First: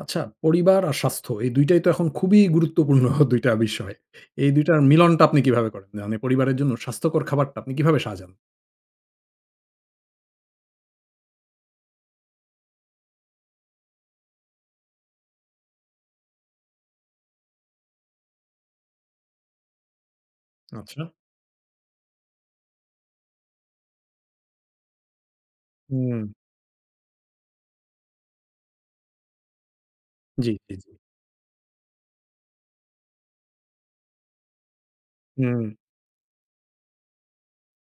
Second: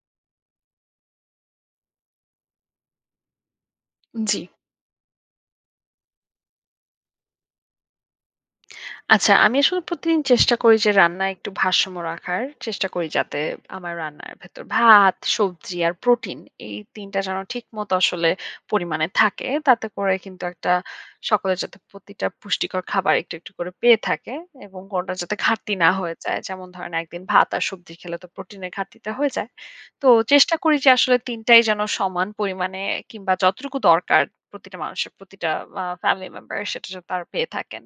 আচ্ছা, পরিবার আর স্বাস্থ্য এই ২ টাই তো এখন খুবই গুরুত্বপূর্ণ ২ টা বিষয়। উ জি। এই ২ টার মিলনটা আপনি কিভাবে করেন? না মানে পরিবারের জন্য স্বাস্থ্যকর খাবারটা আপনি কিভাবে সাজান? আচ্ছা। আমি আসলে প্রতিদিন চেষ্টা করি যে, রান্নায় একটু ভারসাম্য রাখার। চেষ্টা করি যাতে আমার রান্নার ভেতর ভাত, সবজি আর প্রোটিন এই ৩ টা যেন ঠিকমত আসলে পরিমাণে থাকে। তাতে করে কিন্তু একটা আচ্ছা। সকলে যাতে প্রতিটা পুষ্টিকর খাবার একটু, একটু করে পেয়ে থাকে এবং কোনটার যাতে ঘাটতি না হয়ে হুম। যায়। যেমন ধরেন, একদিন ভাত আর সবজি খেলে তো প্রোটিনের ঘাটতিটা হয়ে যায়। তো জি, চেষ্টা জি, করি যে জি। আসলে ৩ টাই যেন সমান পরিমাণে কিংবা, যতটুকু দরকার প্রতিটা মানুষের প্রতিটা হুম। বা ফ্যামিলি মেম্বার সেটা যেন তারা পেয়ে থাকেন।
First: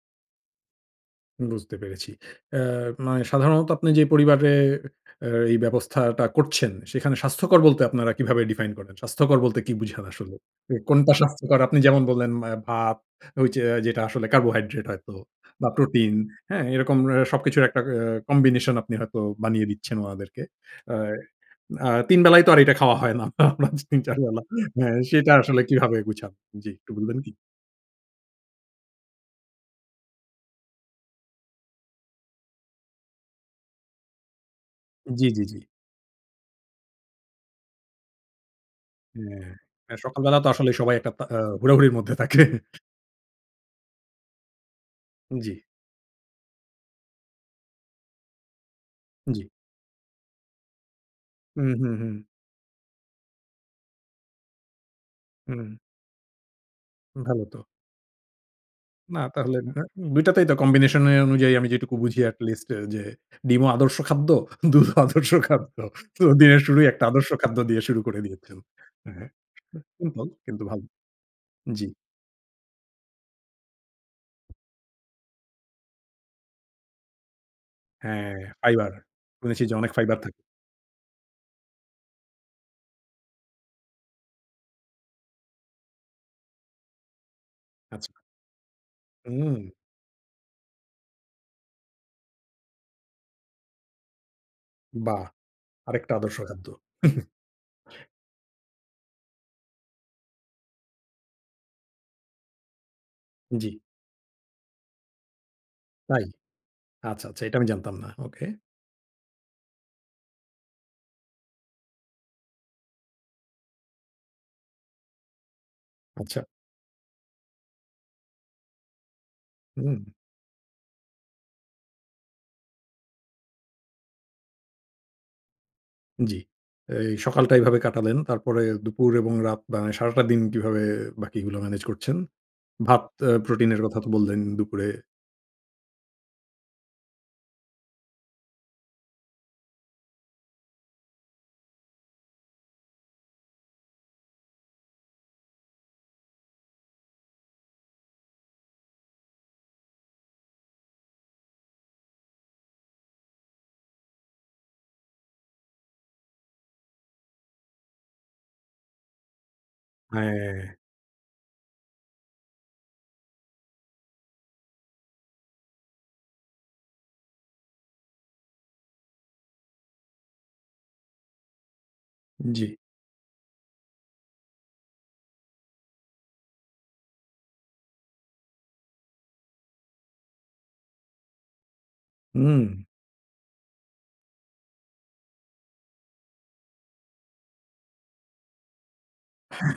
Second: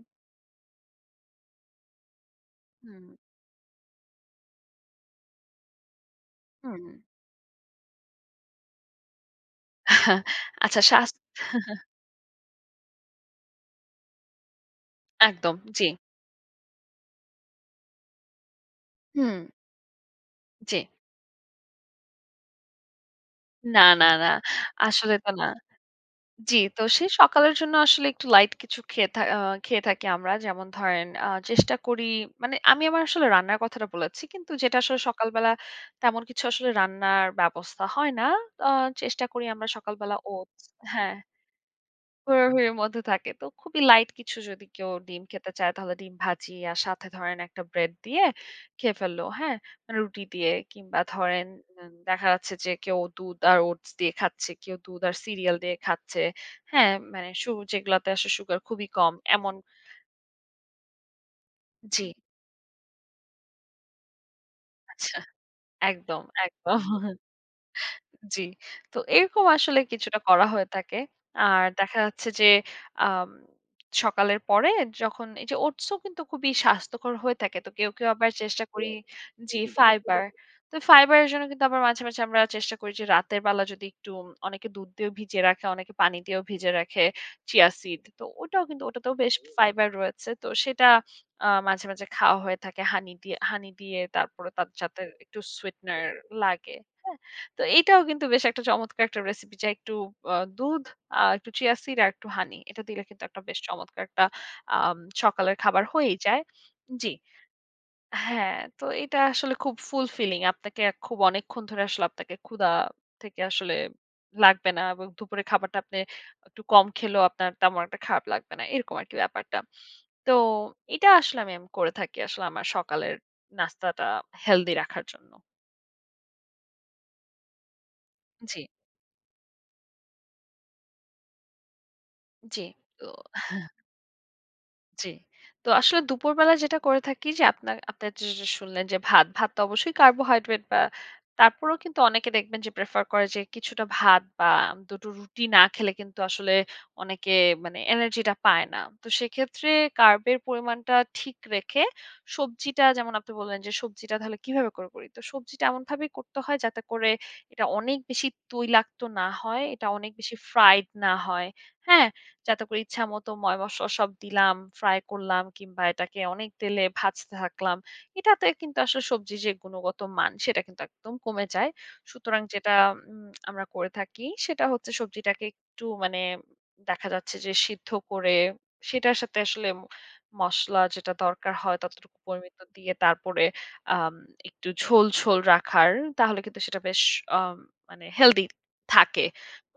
হুম, বুঝতে পেরেছি। অ্যা হুম। মানে সাধারণত আপনি যে পরিবারে অ্যা এই ব্যবস্থাটা করছেন, হুম। সেখানে স্বাস্থ্যকর বলতে আপনারা কিভাবে define করেন? স্বাস্থ্যকর বলতে কি বুঝান আসলে? এ আচ্ছা, স্বাস কোনটা স্বাস্থ্যকর? আপনি যেমন বললেন ম্যা ভাত, ঐযে যেটা আসলে কার্বোহাইড্রেট হয়তো একদম বা জি। প্রোটিন। হ্যাঁ? এরকম অ্যা সবকিছুর একটা অ্যা কম্বিনেশন আপনি হয়তো হুম। বানিয়ে দিচ্ছেন ওনাদেরকে। জি। আর আ ৩ বেলায় তো আর এটা খাওয়া হয় না? না, [unintelligible] তিন না, চার না। বেলা। হ্যাঁ, আসলে তো সেটা না আসলে কিভাবে গুছান? জি। জি। তো একটু সে বলবেন কি? সকালের জন্য আসলে একটু লাইট কিছু খেয়ে থা আ খেয়ে থাকি আমরা। যেমন ধরেন, আ চেষ্টা করি মানে আমি আমার আসলে রান্নার কথাটা বলেছি। কিন্তু যেটা আসলে জি, জি, সকালবেলা জি। তেমন কিছু আসলে রান্নার ব্যবস্থা হয় না। আ চেষ্টা করি আমরা হ্যাঁ, সকালবেলা সকালবেলা তো ওটস আসলে সবাই একটা হ্যাঁ। তা আ হুড়হুড়ির মধ্যে তাকে। হুড়াহুড়ির মধ্যে থাকে। তো খুবই লাইট কিছু যদি কেউ ডিম খেতে জি। চায়, তাহলে ডিম ভাজি আর সাথে ধরেন একটা ব্রেড দিয়ে খেয়ে ফেললো। জি। হ্যাঁ? রুটি দিয়ে কিংবা, ধরেন উম ইন হুম, হুম। দেখা যাচ্ছে যে কেউ দুধ আর ওটস দিয়ে খাচ্ছে, কেউ দুধ আর সিরিয়াল উম দিয়ে খাচ্ছে। হ্যাঁ? মানে ভালো সু তো। যেগুলাতে আসে সুগার খুবই কম, না। এমন। তাহলে না। অ্যা ২ টাতেই তো combination এ অনুযায়ী আমি যেটুকু জি। বুঝি এট লিস্ট যে ডিমও আদর্শ খাদ্য, দুধও আচ্ছা। আদর্শ খাদ্য। একদম, তো দিনের একদম শুরুই একটা আদর্শ খাদ্য দিয়ে শুরু করে জি। দিয়েছেন। তো হ্যাঁ, হ্যাঁ, এরকম আসলে কিছুটা সিম্পল করা কিন্তু হয়ে ভালো। তাকে আর জি। দেখা যাচ্ছে যে আম সকালের পরে যখন এইযে ওটসও কিন্তু খুবই স্বাস্থ্যকর হয়ে থাকে। তো কেউ, কেউ আবার হ্যাঁ, চেষ্টা করি। ফাইবার। জি, শুনেছি যে অনেক ফাইবার ফাইবার। থা তো ফাইবারের জন্য কিন্তু আবার মাঝে, মাঝে আমরা চেষ্টা করি যে রাতের বেলা যদি একটু উম অনেকে দুধ দিয়ে ভিজিয়ে রাখে, অনেকে পানি দিয়েও ভিজে রাখে 'চিয়া সিড'। আচ্ছা। তো ওটাও কিন্তু ওটাতেও বেশ উম ফাইবার রয়েছে। তো সেটা আ মাঝে, মাঝে খাওয়া হয়ে থাকে হানি দিয়ে হানি দিয়ে তারপরে তাত সাথে বাহ! একটু sweetener আরেকটা আদর্শ খাদ্য। লাগে। হ্যাঁ? তো এইটাও কিন্তু বেশ একটা চমৎকার একটা রেসিপি, চাই একটু আ দুধ আর একটু চিয়া সিড আর একটু হানি। এটা দিলে কিন্তু একটা বেশ জি। চমৎকার একটা আম সকালের খাবার হয়েই তাই? যায়। জি আচ্ছা, আচ্ছা। এটা আমি জানতাম না। ওকে। হ্যাঁ। তো এটা আসলে খুব fulfilling আপনাকে খুব অনেকক্ষণ ধরে আসলে আপনাকে ক্ষুধা থেকে আসলে লাগবে না। এবং দুপুরের খাবারটা আপনি আচ্ছা। একটু কম খেলেও আপনার তেমন একটা খারাপ লাগবে না। এরকম আরকি ব্যাপারটা। উম। তো এটা আসলে আমি এম করে থাকি আসলে আমার সকালের নাস্তাটা হেলদি রাখার জন্য। জ্বী। এই সকালটা এইভাবে কাটালেন। তারপরে জ্বী। দুপুর এবং রাত বা সারাটা দিন কিভাবে বাকিগুলো ম্যানেজ করছেন? জ্বী ভাত তো অ্যা প্রোটিনের কথা তো বললেন দুপুরে। জ্বী। তো আসলে দুপুরবেলায় যেটা করে থাকি, যে আপনার আপনার যেস শুনলেন যে ভাত। ভাত তো অবশ্যই কার্বোহাইড্রেট বা তারপরেও কিন্তু অনেকে দেখবেন যে প্রেফার করে যে কিছুটা ভাত বা ২ টো রুটি না খেলে কিন্তু আসলে অনেকে মানে এনার্জিটা পায় না। তো সেক্ষেত্রে কার্বের পরিমাণটা ঠিক রেখে, সবজিটা যেমন আপনি বললেন, যে সবজিটা তাহলে কীভাবে করে করি? তো সবজিটা এমনভাবে করতে হয় যাতে করে এটা অনেক বেশি তৈলাক্ত না হয়। এটা অনেক বেশি হ্যাঁ। ফ্রাইড না হয়। হ্যাঁ? যাতে করে ইচ্ছামত ময়-মসলা সব দিলাম, ফ্রাই করলাম কিংবা এটাকে অনেক তেলে ভাজতে থাকলাম। এটাতে কিন্তু আসলে সবজির যে গুণগতমান, সেটা কিন্তু একদম কমে যায়। সুতরাং যেটা জ্বী। উম আমরা করে থাকি সেটা হচ্ছে সবজিটাকে একটু মানে দেখা যাচ্ছে যে সিদ্ধ করে, সেটার সাথে আসলে ম মসলা যেটা দরকার হয় ততটুকু পরিমিত উম। দিয়ে তারপরে আম একটু ঝোল, ঝোল রাখার। তাহলে কিন্তু সেটা বেশ আ মানে হেলদি থাকে।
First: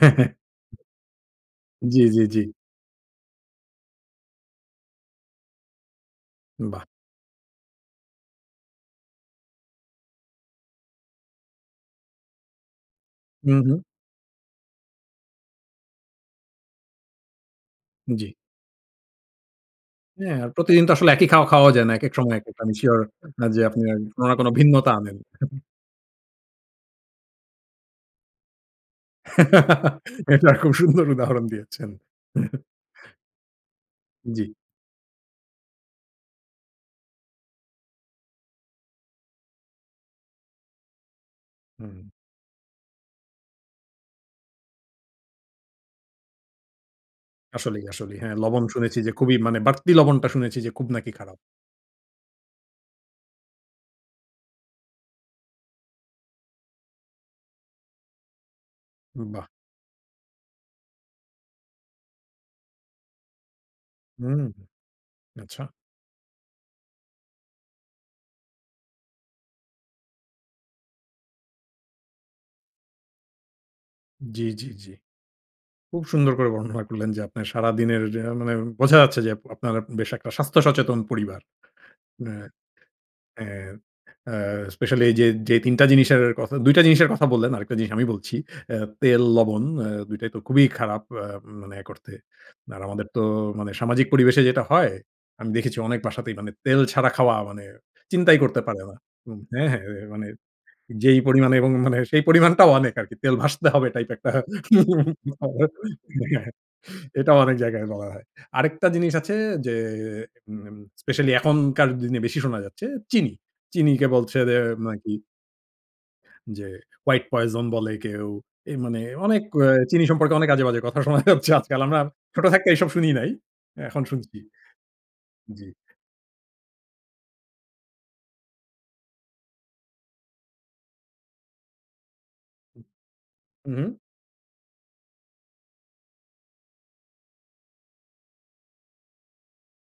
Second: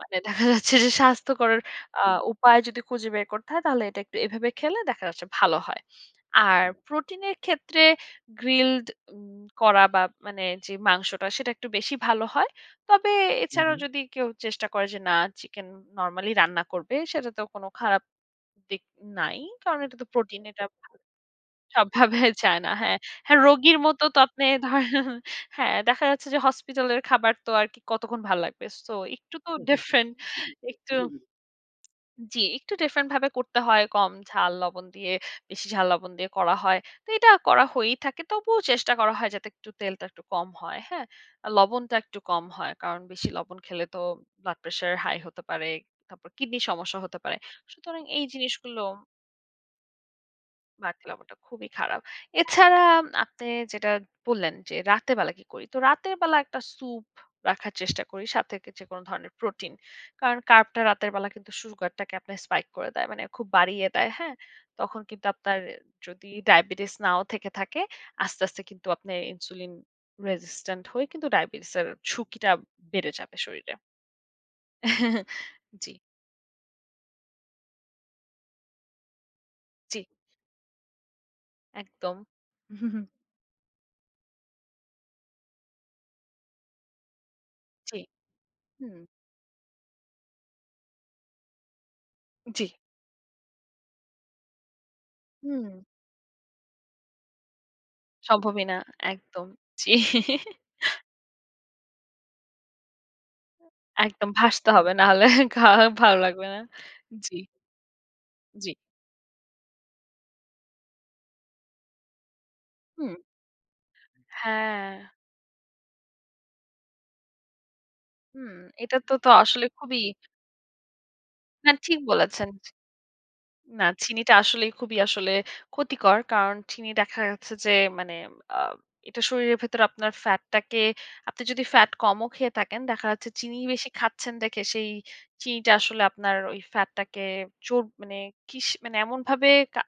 মানে দেখা যাচ্ছে, যে স্বাস্থ্যকর জ্বী, আ জ্বী, জ্বী। উপায় যদি খুঁজে বের করতে হয় তাহলে এটা একটু এভাবে খেলে দেখা যাচ্ছে ভালো হয়। আর বাহ! প্রোটিনের ক্ষেত্রে গ্রিলড উম করা বা মানে যে মাংসটা সেটা একটু বেশি ভালো হয়। তবে হু, এছাড়াও হু। যদি কেউ চেষ্টা করে যে না চিকেন নরমালি রান্না করবে, সেটাতেও কোনো খারাপ জ্বী। দিক নাই। কারণ এটা তো হ্যাঁ, প্রোটিন এটা প্রতিদিন তো আসলে একি খাওয়া খাওয়াও যায় না। একেক সবভাবে সময় একেকট, যায় না। আমি হ্যাঁ? sure হ্যাঁ, অ্যা যে রোগীর আপনার মতো, তো কোনো না আপনি কোনো ধরেন ভিন্নতা আনেন। হ্যাঁ, দেখা যাচ্ছে যে হসপিটালের খাবার তো আর কি কতক্ষণ ভাল লাগবে। সো একটু তো ডিফারেন্ট এটা খুব একটু সুন্দর উদাহরণ দিয়েছেন। জ্বী, একটু ডিফারেন্ট ভাবে করতে হয়, কম জ্বী। ঝাল, লবণ দিয়ে বেশি ঝাল লবণ দিয়ে করা হয়। তো এটা করা হয়েই থাকে। তবুও চেষ্টা করা হয় যাতে একটু তেলটা একটু কম হয়। হ্যাঁ? লবণটা হুম। একটু কম হয়। কারণ বেশি লবণ খেলে তো ব্লাড প্রেশার হাই হতে পারে। তারপর কিডনির সমস্যা হতে পারে। আসলেই, সুতরাং আসলেই। এই হ্যাঁ, লবণ জিনিসগুলো শুনেছি যে খুবি মানে বাড়তি লবণটা শুনেছি যে খুব বারতিটা নাকি লবণটা খারাপ। খুবই খারাপ। এছাড়া আম আপনে যেটা বললেন, যে রাতে বেলা কি করি? তো রাতের বেলা একটা সুপ রাখার চেষ্টা করি সাথে কে যেকোনো ধরনের বাহ! প্রোটিন। কারণ কার্বটা রাতের বেলা কিন্তু সুগার টাকে আপনার spike করে দেয়। মানে খুব বাড়িয়ে দেয়। হ্যাঁ? উম। তখন কিন্তু আপনার আচ্ছা। যদি ডায়াবেটিস নাও থেকে থাকে আস্তে, আস্তে কিন্তু আপনে ইনসুলিন রেসিস্টেন্ট হয়ে কিন্তু ডায়াবেটিসের ঝুঁকিটা বেড়ে যাবে শরীরে। জ্বী, জ্বী, জ্বী। জ্বী। খুব সুন্দর করে বর্ণনা করলেন, যে আপনার সারাদিনের যে মানে বোঝা যাচ্ছে যে আপ আপনারা জ্বী। বেশ একটা স্বাস্থ্য সচেতন পরিবার। একদম। এ এ আ স্পেশালি এইযে, যে ৩ টা জিনিসের কথা, ২ টা জিনিসের কথা বললেন, আরেকটা জিনিস জি। আমি বলছি। অ্যা হুম। তেল, লবণ আ ২ টাই তো খুবি খারাপ আ মানে করতে। জ্বী। আর আমাদের তো মানে সামাজিক পরিবেশে যেটা হয়, আমি দেখেছি হুম। অনেক বাসাতেই মানে তেল ছাড়া খাওয়া মানে চিন্তাই করতে সম্ভবই না। পারে না। হুম, একদম। হ্যাঁ, হ্যাঁ জ্বী। অ্যা মানে যেই পরিমাণে এবং মানে সেই পরিমাণটাও অনেক আরকি। তেল ভাসতে হবে টাইপ একদম একটা। ভাসতে হবে। না হলে খাওয়া হ্যাঁ, হ্যাঁ ভালো লাগবে না। এটাও জ্বী। অনেক জায়গায় বলা হয়। জ্বী। আরেকটা জিনিস আছে যে উম specially এখনকার দিনে বেশি শোনা যাচ্ছে। হুম। চিনি, চিনিকে বলছে যে হ্যাঁ। নাকি যে white poison বলে কেউ হুম, এই এইটা মানে তে, তো অনেক অ আসলে খুবই চিনি সম্পর্কে অনেক আজেবাজে কথা শোনা যাচ্ছে হ্যাঁ, আজকাল। ঠিক আমরা ছোট বলেছেন। থাকতে এসব শুনি নাই। না এখন চিনিটা শুনছি। আসলেই খুবই আসলে জ্বী। ক্ষতিকর। কারণ চিনি দেখা যাচ্ছে যে মানে আ এটা শরীরের ভেতরে আপনার ফ্যাটটাকে আপনি যদি ফ্যাট কমও খেয়ে থাকেন দেখা যাচ্ছে চিনি বেশি উহু। খাচ্ছেন দেখে সেই চিনিটা আসলে আপনার ওই ফ্যাটটাকে জোর মানে কিস মানে এমনভাবে কা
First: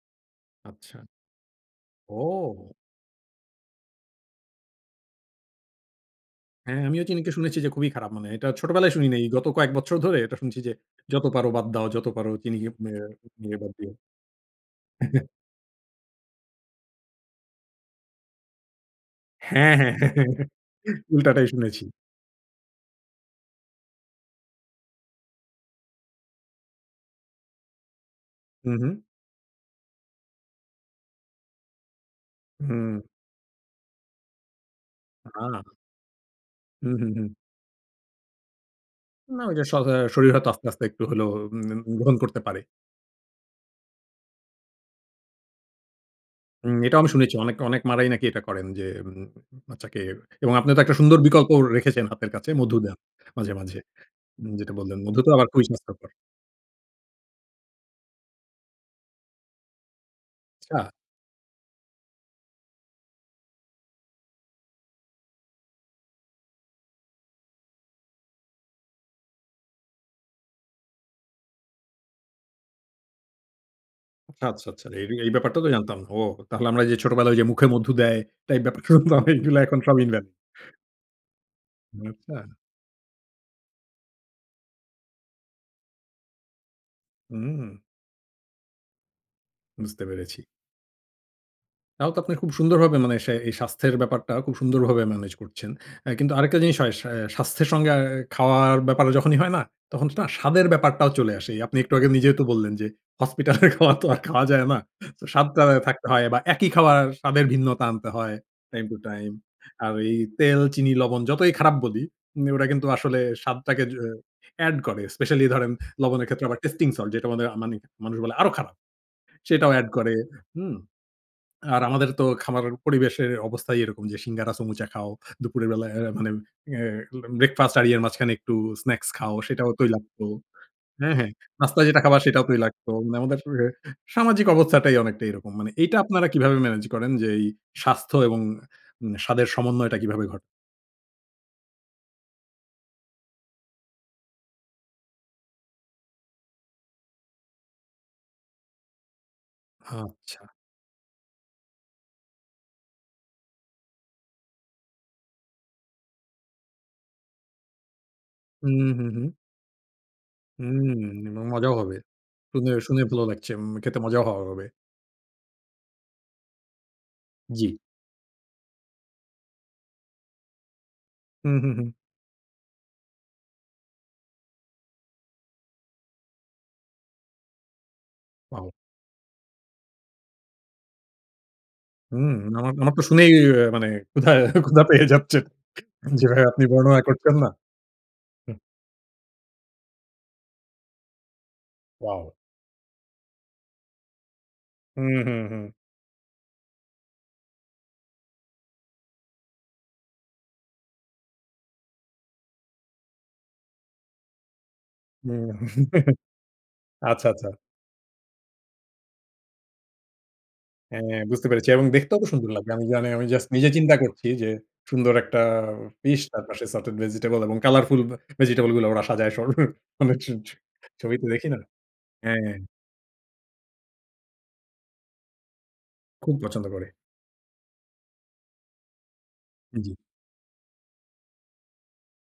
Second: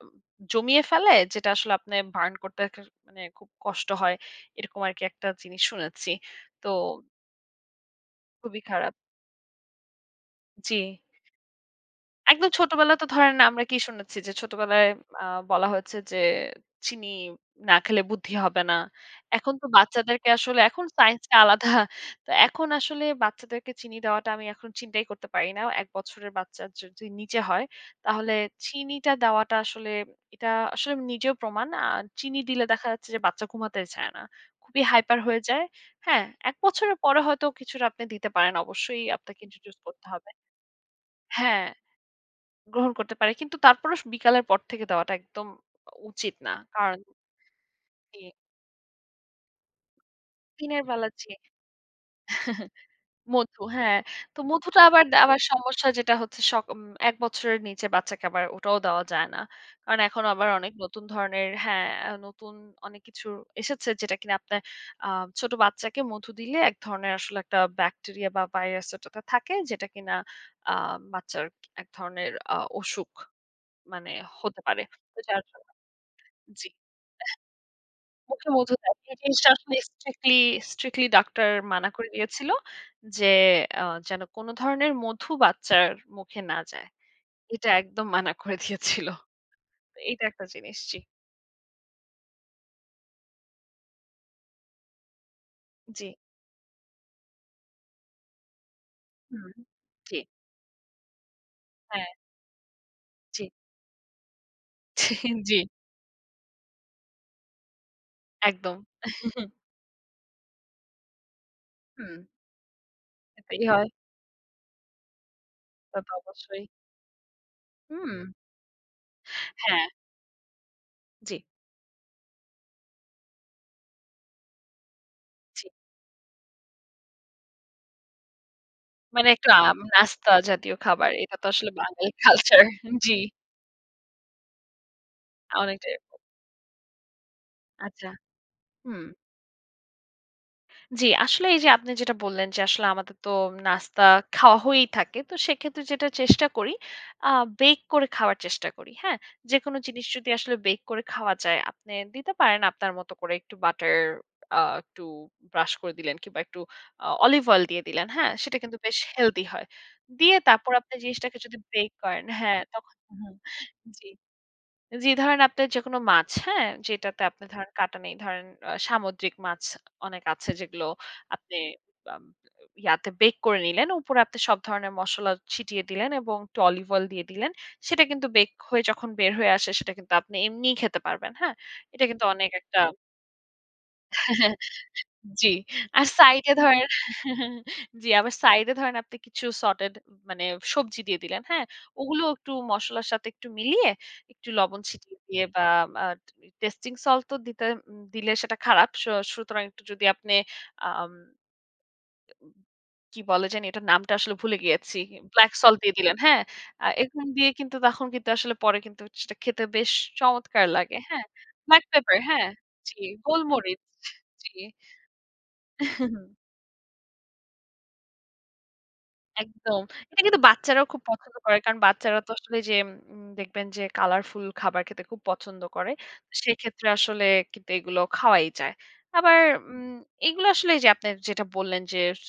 জমিয়ে আচ্ছা। ফেলে যেটা আসলে আপনে বার্ন করতে ও! কের মানে খুব কষ্ট হয়। এরকম আরকি একটা জিনিস শুনেছি। তো হ্যাঁ, আমিও চিনিকে শুনেছি যে খুবই খারাপ মানে। এটা খুবই ছোটবেলায় খারাপ। শুনি নাই। গত কয়েক বছর ধরে এটা শুনছি যে, জ্বী। "যত পারো বাদ দাও, যত পারো একদম চিনি ছোটবেলায় গিপমিয়ে তো ধরেন নিয়ে আমরা বাদ কি দিও।" শুনেছি যে ছোটবেলায় আ বলা হয়েছে যে, "চিনি না খেলে বুদ্ধি হবে না।" এখন তো হ্যাঁ, হ্যাঁ। বাচ্চাদেরকে আসলে এখন সাইন্স টা উল্টাটাই আলাদা। শুনেছি। তো এখন আসলে বাচ্চাদেরকে চিনি দেওয়াটা আমি এখন চিন্তাই করতে পারি না। ১ বছরের বাচ্চা যদি নিচে হয় তাহলে হু, হু। চিনিটা দেওয়াটা আসলে এটা আসলে নিজেও প্রমাণ। আর চিনি দিলে দেখা হুম। যাচ্ছে যে বাচ্চা ঘুমাতে চায় না। খুবই হাইপার হয়ে আ যায়। হ্যাঁ? এক হু, বছরের হু, পরে হু। হয়তো কিছুটা আপনি দিতে পারেন। অবশ্যই আপনাকে না ওই যে শ ইন্ট্রোডিউস এ করতে হবে। শরীর হয়তো আস্তে, আস্তে একটু হইলেও হ্যাঁ, উম গ্রহণ করতে পারে। গ্রহণ করতে পারে। কিন্তু তারপরও স বিকালের পর থেকে দেওয়াটা একদম উচিত না। উম কারণ এটাও আমি শুনেছি। অনেক, অনেক মা-রাই নাকি জি। এটা করেন, যে উম বাচ্চাকে এবং আপনি তো দিনের একটা বেলার সুন্দর চেয়ে বিকল্প রেখেছেন হাতের কাছে। মধু দেয়া মাঝে, মধু। মাঝে। হ্যাঁ, তো যেটা মধুটা বললেন আবার দা মধু তো আবার আবার খুব সমস্যা স্বাস্থ্যকর। যেটা হচ্ছে সকম উম ১ বছরের নিচে বাচ্চাকে আবার ওটাও দেওয়া যায় না। কারণ এখন আবার অনেক আচ্ছা। নতুন ধরনের হ্যাঁ, নতুন অনেক কিছু এসেছে যেটা কিনা আপনার আ ছোট বাচ্চাকে মধু দিলে এক ধরনের আসলে একটা ব্যাকটেরিয়া বা ভাইরাস ওইটাতে থাকে। যেটা কিনা আ বাচ্চার এক ধরনের আ অসুখ মানে আচ্ছা, হতে আচ্ছা, পারে। আচ্ছা। এইর তো এই যার ব্যাপারটা জন্য তো জানতাম না। ও তাহলে জ্বী। আমরা যে ছোটবেলায় এহ ওইযে মুখে মধু দেয় মুখে টাইপ মধু ব্যাপারটা দেয়। এই জানতাম জিনিসটা এগুলা আসলে এখন সব invalid স্ট্রিক্টলি, স্ট্রিক্টলি ডাক্তার মানা উম করে আচ্ছা। দিয়েছিল যে, আ "যেন কোন ধরনের মধু বাচ্চার মুখে না যায়।" এটা হুম। একদম মানা করে দিয়েছিল। তো বুঝতে এইটা পেরেছি। একটা জিনিস। জ্বী। তাও তো, আপনি খুব সুন্দরভাবে মানে সে এই স্বাস্থ্যের ব্যাপারটা, খুব সুন্দরভাবে ম্যানেজ করছেন। অ্যা জ্বী। কিন্তু আরেকটা জিনিস হয়, সা স্বাস্থ্যের সঙ্গে আ খাওয়ার ব্যাপারে যখনই হুম, হয় না, তখন জ্বী। না স্বাদের ব্যাপারটাও চলে আসে। এই আপনি একটু হ্যাঁ। আগে নিজেই তো বললেন যে, জ্বী। হসপিটালের খাবার তো আর খাওয়া যায় না। তো ছিন জ্বী। স্বাদটা থাকতে হয়, বা একই খাবার, স্বাদের ভিন্নতা আনতে হয়, একদম। Time to time. আর এই তেল, চিনি, লবণ যতই খারাপ বলি, হুম। উম ওরা কিন্তু আসলে এতেই স্বাদটাকে হয়। যো এড করে। স্পেশালি, ধরেন তা তো লবণের ক্ষেত্রে আবার অবশ্যই। টেস্টিং সল্ট, যেটা আমাদের মানি উম মানুষ বলে, আরো খারাপ। সেটাও হ্যাঁ। এড করে। হুম, জ্বী। আর আমাদের তো খাবার পরিবেশের অবস্থাই এরকম যে, সিঙ্গারা, সামুচা খাও, দুপুরের জ্বী। বেলায় এউ মানে এ ব্রেকফাস্ট আর ইয়ের মাঝখানে একটু স্নাকস মানে, খাও, একটু সেটাও আম তৈলাক্ত নাস্তা জাতীয় খাবার। হ্যাঁ, হ্যাঁ। এটা তো আসলে রাস্তায় যেটা বাঙ্গালি খাবার, সেটাও culture তৈলাক্ত। মানে জ্বী। আমাদের অ্যা সামাজিক অবস্থাটাই অনেকটাই এরকম। আ মানে, অনেকটাই এইটা এরকম। আপনারা কিভাবে ম্যানেজ করেন যে, এই আচ্ছা স্বাস্থ্য এবং হুম। মানে স্বাদের সমন্বয়টা কিভাবে ঘটে? জ্বী, আসলে এই যে আপনি যেটা বললেন, যে আসলে আমাদের তো নাস্তা খাওয়া হয়েই থাকে। তো সেক্ষেত্রে যেটা চেষ্টা করি আ বেক করে খাওয়ার চেষ্টা করি। হ্যাঁ? যেকোনো জিনিস যদি আচ্ছা। আসলে বেক করে খাওয়া যায়, আপনি দিতে পারেন, আপনার মতো করে, একটু বাটার আ একটু ব্রাশ করে দিলেন কিংবা একটু অ অলিভ অয়েল দিয়ে দিলেন। হ্যাঁ? সেটা কিন্তু উম বেশ হু, হু। হেলথি হয়। দিয়ে তারপর আপনি উম জিনিসটাকে এবং যদি মজাও ব্রেক হবে। করেন হ্যাঁ শুনে, তখন শুনে ভালো উহু লাগছে। উম খেতে জ্বী। মজাও হওয়া হবে। জি ধরেন আপনার যেকোনো মাছ হ্যাঁ? যেটাতে আপনে জ্বী। ধরেন কাঁটা নেই। ধরেন, আ সামুদ্রিক মাছ অনেক আছে, যেগুলো হু, আপনি হু, হু l আ ইয়াতে বেক করে নিলেন। উপরে আপনি সব ধরনের মসলা ছিটিয়ে দিলেন এবং একটু অলিভ অইল দিয়ে দিলেন। সেটা কিন্তু বেক ওয়াও! হয়ে যখন বের হয়ে আসে, সেটা কিন্তু আপনি এমনিই খেতে পারবেন। হ্যাঁ? এটা কিন্তু হুম, অনেক আমার, একটা আমার তো শুনেই, মানে ক্ষুধা, ক্ষুধা পেয়ে যাচ্ছে। জ্বী। আর সাইড যেভাবে এ আপনি ধরেন বর্ণনা করছেন না। জ্বী, আবার হুম। সাইড এ ধরেন আপনি কিছু সটেড, মানে সবজি দিয়ে দিলেন। হ্যাঁ? ওগুলো ওয়াও! একটু মসলার সাথে একটু মিলিয়ে, একটু লবণ হুম, ছিটিয়ে হুম, দিয়ে হুম। বা আ টি টেস্টিং সল্ট তো দিতে দিলে, সেটা খারাপ। স সুতরাং একটু যদি আপনে আম কি বলে জানি? এটার নামটা আসলে ভুলে গেছি। হুম, ব্ল্যাকসল্ট দিয়ে দিলেন। হ্যাঁ? আ এগুলো আচ্ছা, আচ্ছা। দিয়ে কিন্তু তখন কিন্তু আসলে পরে কিন্তু সেটা খেতে বেশ চমৎকার লাগে। হ্যাঁ, হ্যাঁ? বুঝতে পেরেছি এবং ব্ল্যাকপেপার, দেখতেও তো হ্যাঁ? সুন্দর লাগবে। আমি জ্বী। জানি, আমি জাস্ট নিজে গোলমরিচ চিন্তা করছি যে, জ্বী। সুন্দর একটা ফিশ তার পাশে সটেড ভেজিটেবল এবং কালারফুল ব ভেজিটেবলগুলো ওরা সাজায় সর একদম। মানে, এটা ছ, কিন্তু ছ বাচ্চারাও খুব ছবিতে পছন্দ দেখি করে। না। কারণ, বাচ্চারা তো হ্যাঁ। আসলে যেম উম দেখবেন যে, কালারফুল খাবার খেতে খুব পছন্দ করে। খুব পছন্দ করে। সেক্ষেত্রে আসলে কিন্তু এগুলো খাওয়াই যায়। আবার জ্বী। উম এইগুলা আসলে এই যে আপনে যেটা বললেন যে, স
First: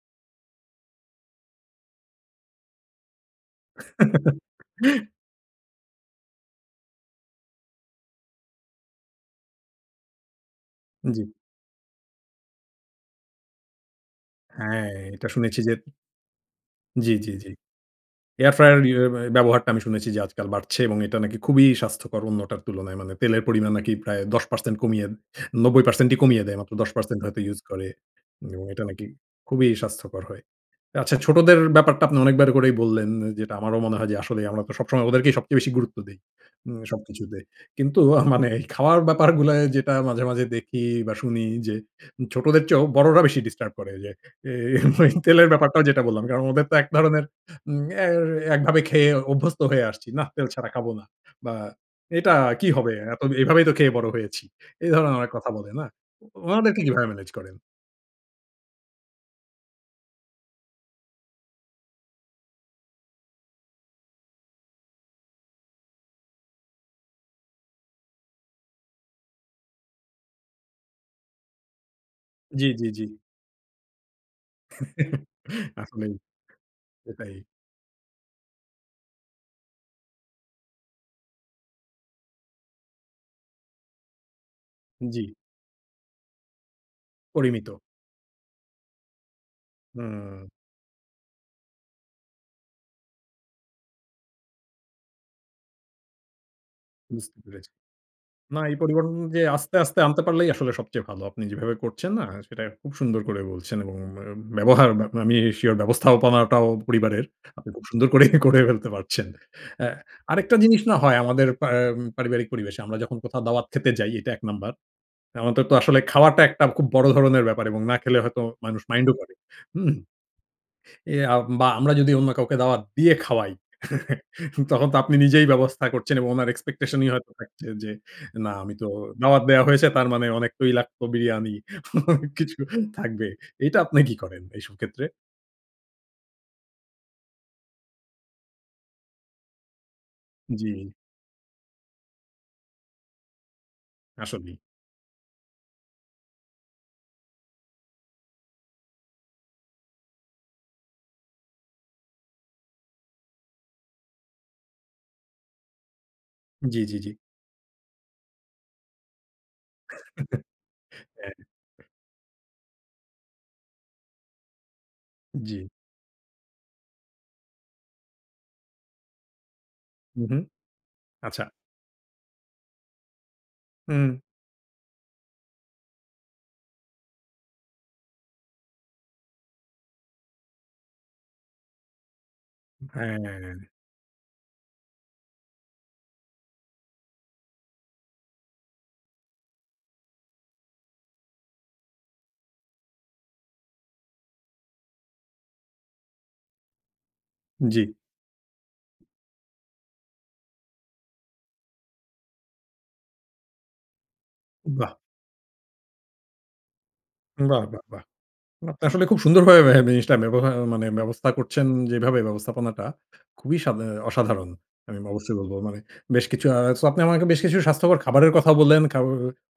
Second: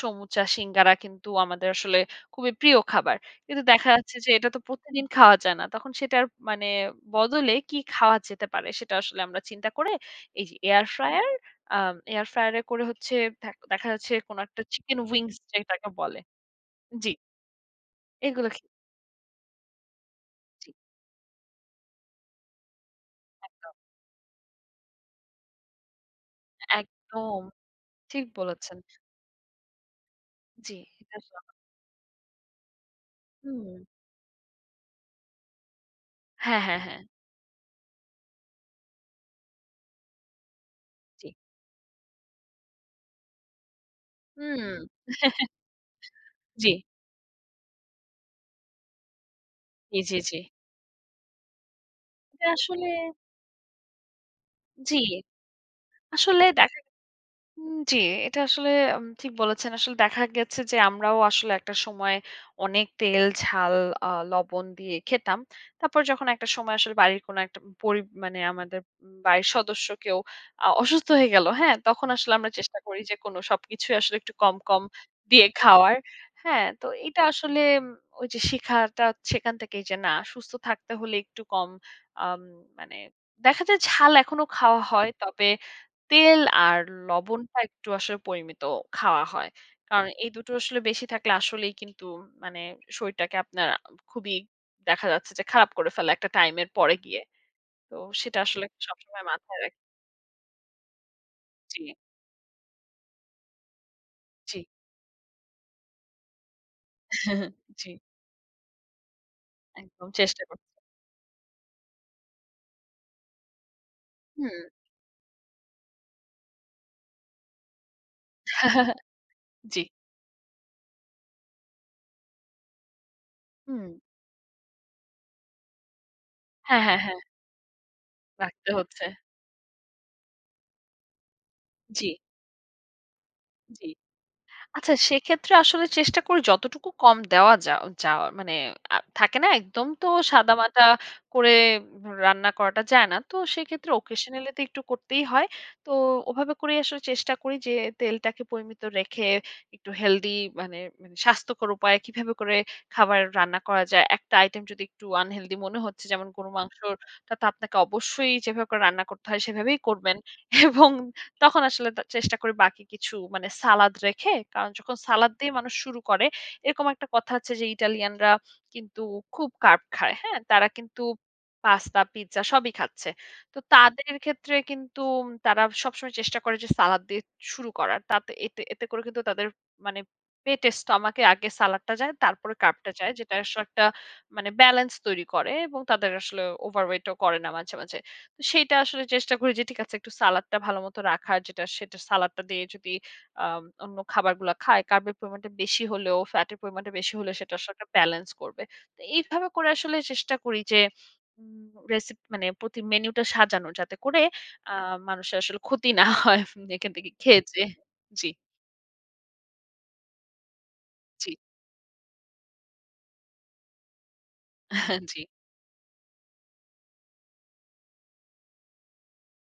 সমুচা, সিঙ্গারা কিন্তু আমাদের আসলে খুবই প্রিয় খাবার। কিন্তু দেখা যাচ্ছে যে এটা তো প্রতিদিন খাওয়া যায় না। তখন সেটার মানে বদলে, কী খাওয়া যেতে পারে, সেটা আসলে আমরা চিন্তা করে, এই যে এয়ার জ্বী। ফ্রায়ার, আ এয়ার ফ্রায়ার এ করে হচ্ছে থ দেখা যাচ্ছে কোনো একটা হ্যাঁ, চিকেন এইটা উইংস, শুনেছি যে যেটাকে বলে জ্বী। জ্বী, জ্বী, জ্বী। এইগুলা এয়ার খে ফ্রায়ার ইউ ব্যবহারটা আমি শুনেছি যে, আজকাল জি। বাড়ছে এবং এটা নাকি খুবই স্বাস্থ্যকর অন্যটার তুলনায়। মানে তেলের একদম। পরিমাণ নাকি প্রায় ১০% কমিয়ে ৯০% কমিয়ে দেয়। মাত্র ১০% একদম, হয়তো ইউজ করে ঠিক এবং বলেছেন। এটা নাকি, খুবই স্বাস্থ্যকর হয়। জ্বী। আচ্ছা [unintelligible] ছোটদের ব্যাপারটা আপনি অনেকবার করেই বললেন যেটা আমারও হুম। মনে হয় যে আসলেই আমরা তো সবসময় ওদেরকেই সবচেয়ে বেশি গুরুত্ব দেই। হ্যাঁ, হ্যাঁ, উম হ্যাঁ। সবকিছুতে। কিন্তু আ মানে খাওয়ার ব্যাপারগুলায় যেটা মাঝে, মাঝে দেখি বা জ্বী। শুনি, যে ছোটদের চেয়েও বড়রা বেশি ডিস্টার্ব করে, যে এ উম তেলের ব্যাপারটাও, যেটা বললাম। কারণ ওদের জ্বী। তো এক ধরনের উম এ একভাবে খেয়ে অভ্যস্ত হয়ে জ্বী, আসছি। জ্বী, নাহ, জ্বী। তেল ছাড়া খাবো না। বা এটা এটা কি আসলে হবে? এতো দি এভাবেই তো খেয়ে বড় হয়েছি। এ জ্বী। ধরনের কথা বলে না? আসলে ডে উনাদেরকে কিভাবে ম্যানেজ করেন? উম জ্বী। এটা আসলে আম ঠিক বলেছেন। আসলে দেখা গেছে যে আমরাও আসলে একটা সময় অনেক তেল, ঝাল, আ লবণ দিয়ে খেতাম। তারপর যখন একটা সময় আসলে বাড়ির কোনো একটা পড়ি মানে আমাদের বাড়ির সদস্য কেউ আ অসুস্থ হয়ে গেল। হ্যাঁ? তখন আসলে আমরা জ্বী, চেষ্টা জ্বী, করি জ্বী। যে, কোনো সবকিছুই আসলে একটু কম, কম দিয়ে খাওয়ার। আসলেই, হ্যাঁ? তো, এইটা এটাই। আসলে, ম ওই যে, শিখাটা সেখান থেকেই যে না সুস্থ থাকতে হলে একটু কম আম মানে দেখা যায় ঝাল এখনো খাওয়া হয়। জ্বী। তবে তেল আর লবণটা পরিমিত। একটু আসলে পরিমিত খাওয়া হয়। কারণ এই হুম। দুটো আসলে বেশি থাকলে আসলেই কিন্তু মানে শরীরটাকে আপনার খুবই দেখা যাচ্ছে যে খারাপ করে ফেলে, একটা টাইম এর পরে গিয়ে। বুঝতে পেরেছি। তো সেটা না, আসলে এই পরিবর্তন সবসময় অনুযায়ী মাথায় রাখি। আস্তে, আস্তে আনতে পারলেই আসলে সবচেয়ে ভালো। আপনি যেভাবে জি। করছেন না সেটা খুব সুন্দর করে বলছেন, এবং অ্যা জ্বী। ব্যবহার, বা আমি sure ব্যবস্থাপনাটাও পরিবারের। আপনি খুব জি। সুন্দর করেই, করে ফেলতে পারছেন। হ্যাঁ। একদম চেষ্টা আরেকটা কর জিনিস, না হয় আমাদের পা এম পারিবারিক পরিবেশে। আমরা যখন কোথাও দাওয়াত খেতে যাই, এটা ১ হুম। নাম্বার। আমাদের তো আসলে খাওয়াটা একটা খুব বড় ধরনের ব্যাপার এবং না খেলে হয়তো মানুষ মাইন্ডও করে, জ্বী। হুম? এ আ বা আমরা যদি অন্য কাউকে দাওয়াত দিয়ে খাওয়াই, হুম। তখন তো আপনি নিজেই ব্যবস্থা করছেন এবং উনার হ্যাঁ, হ্যাঁ, এক্সপেকটেশনই হ্যাঁ। হয়তো থাকছে, যে না রাখতে আমি তো হচ্ছে। দাওয়াত দেয়া হয়েছে। তার মানে অনেক তৈলাক্ত বিরিয়ানি জ্বী। অনেক কিছু থাকবে। এটা জ্বী। আপনি কি করেন, এইসব আচ্ছা, ক্ষেত্রে? সেক্ষেত্রে আসলে চেষ্টা করি যতটুকু কম দেওয়া যা যাও, আ মানে আ থাকে না? একদম তো সাদামাটা জ্বী। করে রান্না করাটা যায় না। তো সেক্ষেত্রে, occasionally আসলেই। তো একটু করতেই হয়। তো ওভাবে করেই আসলে চেষ্টা করি যে, তেলটাকে পরিমিত রেখে, একটু হেলথি মানে স্বাস্থ্যকর উপায়ে কিভাবে করে খাবার রান্না করা যায়। একটা আইটেম যদি একটু unhealthy মনে হচ্ছে, যেমন গরুর জ্বী, জ্বী, জ্বী। মাংসটা তো আপনাকে অবশ্যই যেভাবে করে রান্না করতে হয় সেভাবেই করবেন এবং হ্যাঁ, তখন আসলে তা চেষ্টা করি বাকি কিছু মানে সালাদ রেখে, কারণ যখন সালাদ দিয়ে জ্বী। মানুষ শুরু করে এরকম একটা কথা আছে, যে ইটালিয়ানরা কিন্তু খুব কার্ব খায়। উ হু, হ্যাঁ? তারা কিন্তু আচ্ছা। পাস্তা, পিজ্জা সবই খাচ্ছে। তো তাদের উম ক্ষেত্রে, কিন্তু তারা সবসময় চেষ্টা করে যে, সালাদ দিয়ে শুরু করার। তাত এতে, এতে করে কিন্তু তাদের, মানে পেটের স্টমাকে আগে সালাদটা যায়, তারপরে কার্বটা যায়। যেটা আসলে হ্যাঁ। একটা মানে ব্যালেন্স তৈরি করে এবং তাদের আসলে ওভারওয়েট ও করে না মাঝে, মাঝে। তো সেইটা আসলে চেষ্টা করি যে, ঠিক আছে, একটু সালাদটা ভালোমত রাখার যেটা, সেটা সালাদটা দিয়ে যদি আম অন্য খাবারগুলা খায়। কার্বের পরিমাণটা বেশি হলেও ফ্যাটের পরিমাণটা বেশি হলে সেটার জ্বী। সঙ্গে ব্যালান্স করবে। তো এইভাবে করে আসলে চেষ্টা করি যে উম রেসিপি মানে প্রতি মেনুটা সাজানোর যাতে করে আ বাহ! মানুষের আসলে ক্ষতি না হয় এখান থেকে খেয়ে বাহ, যেয়ে। বাহ, বাহ! জ্বী। আপনি আসলে খুব সুন্দরভাবে ম্যা জিনিসটা, ব্যবহা মানে ব্যবস্থা জ্বী। করছেন, যেভাবে ব্যবস্থাপনাটা খুবই সাব অ্যা অসাধারণ। আহ আমি জ্বী। অবশ্যই বলব। মানে, বেশ কিছু আ সো আপনি আমাকে বেশ কিছু স্বাস্থ্যকর খাবারের কথা বললেন, খাও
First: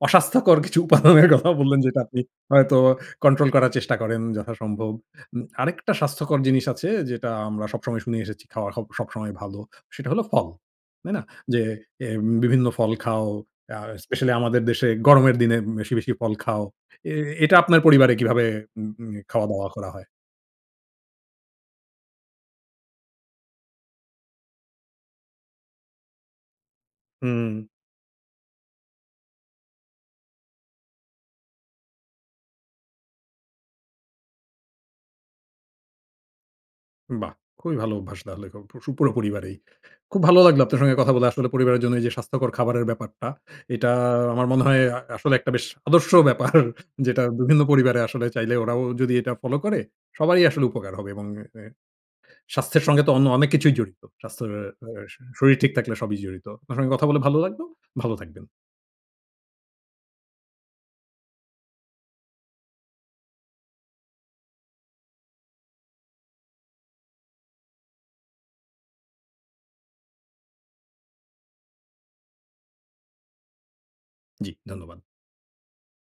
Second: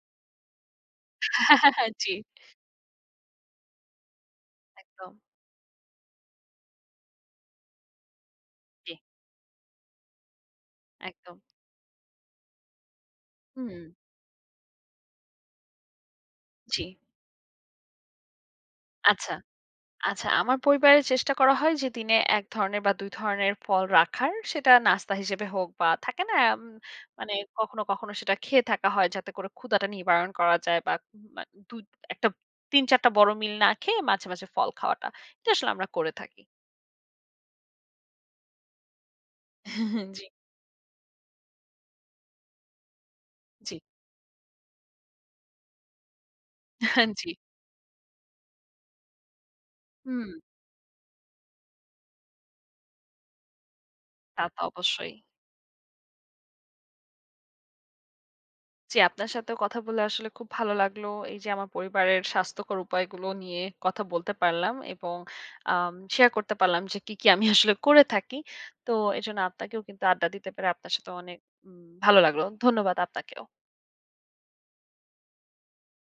অস্বাস্থ্যকর কিছু উপাদানের কথাও হ্যাঁ, বললেন, হ্যাঁ, যেটা জ্বী। আপনি হয়তো কন্ট্রোল করার চেষ্টা করেন, যথাসম্ভব। একদম। উম আরেকটা স্বাস্থ্যকর জিনিস আছে, যেটা আমরা সবসময় শুনে এসেছি, খাওয়া হ জ্বী। সবসময় ভালো। সেটা হলো, ফল। তাই না? একদম। যে এম বিভিন্ন ফল খাও। আ হু। স্পেশালি, আমাদের দেশে গরমের দিনে, বেশি, বেশি ফল খাও। জ্বী। এ এটা আপনার পরিবারে, কিভাবে উম উম আচ্ছা, খাওয়া-দাওয়া করা হয়? আচ্ছা। আমার পরিবারে চেষ্টা করা হয় যে, দিনে ১ ধরনের বা ২ ধরনের ফল রাখার, সেটা নাস্তা হিসেবে হোক, বা থাকে না এম মানে উম কখনো, কখনো সেটা খেয়ে থাকা হয় যাতে করে ক্ষুধাটা নিবারণ করা যায়, বা উম দুত ১ টা ৩-৪ টা বড় মিল না খেয়ে মাঝে, মাঝে ফল খাওয়াটা। এটা আসলে আমরা করে থাকি। বাহ! খুবই ভালো অভ্যাস তাহলে, [unintelligible] পুরো পরিবারেই। হ্যাঁ, হ্যাঁ খুব জ্বী। ভালো লাগলো, আপনার সঙ্গে সাথে কথা বলে। আসলে, পরিবারের জন্য এই যে স্বাস্থ্যকর খাবারের ব্যাপারটা, জ্বী। এটা আমার মনে হয়, আ আসলে একটা বেশ আদর্শ ব্যাপার। আহান যেটা, জ্বী। বিভিন্ন পরিবারে আসলে চাইলে, ওরাও যদি এটা ফলো করে, উম সবারই আসলে উপকার হবে এবং এ এ স্বাস্থ্যের সঙ্গে তো অন্য অনেক কিছুই জড়িত। তা স্বাস্থ্যর তো অবশ্যই। শরীর ঠিক থাকলে সবই জড়িত। আপনার সঙ্গে কথা বলে ভালো লাগবে, ভালো থাকবেন। জ্বী। আপনার সাথেও কথা বলে, আসলে খুব ভালো লাগলো। এই যে আমার পরিবারের স্বাস্থ্যকর উপায়গুলো নিয়ে কথা বলতে পারলাম এবং আম শেয়ার করতে পারলাম, যে কি, কি আমি আসলে করে থাকি। তো এজন্য আপনাকেও কিন্তু আড্ডা দিতে পেরে, আপনার সাথেও, অনেক উম ভালো লাগলো। ধন্যবাদ আপনাকেও। জ্বী। ধন্যবাদ।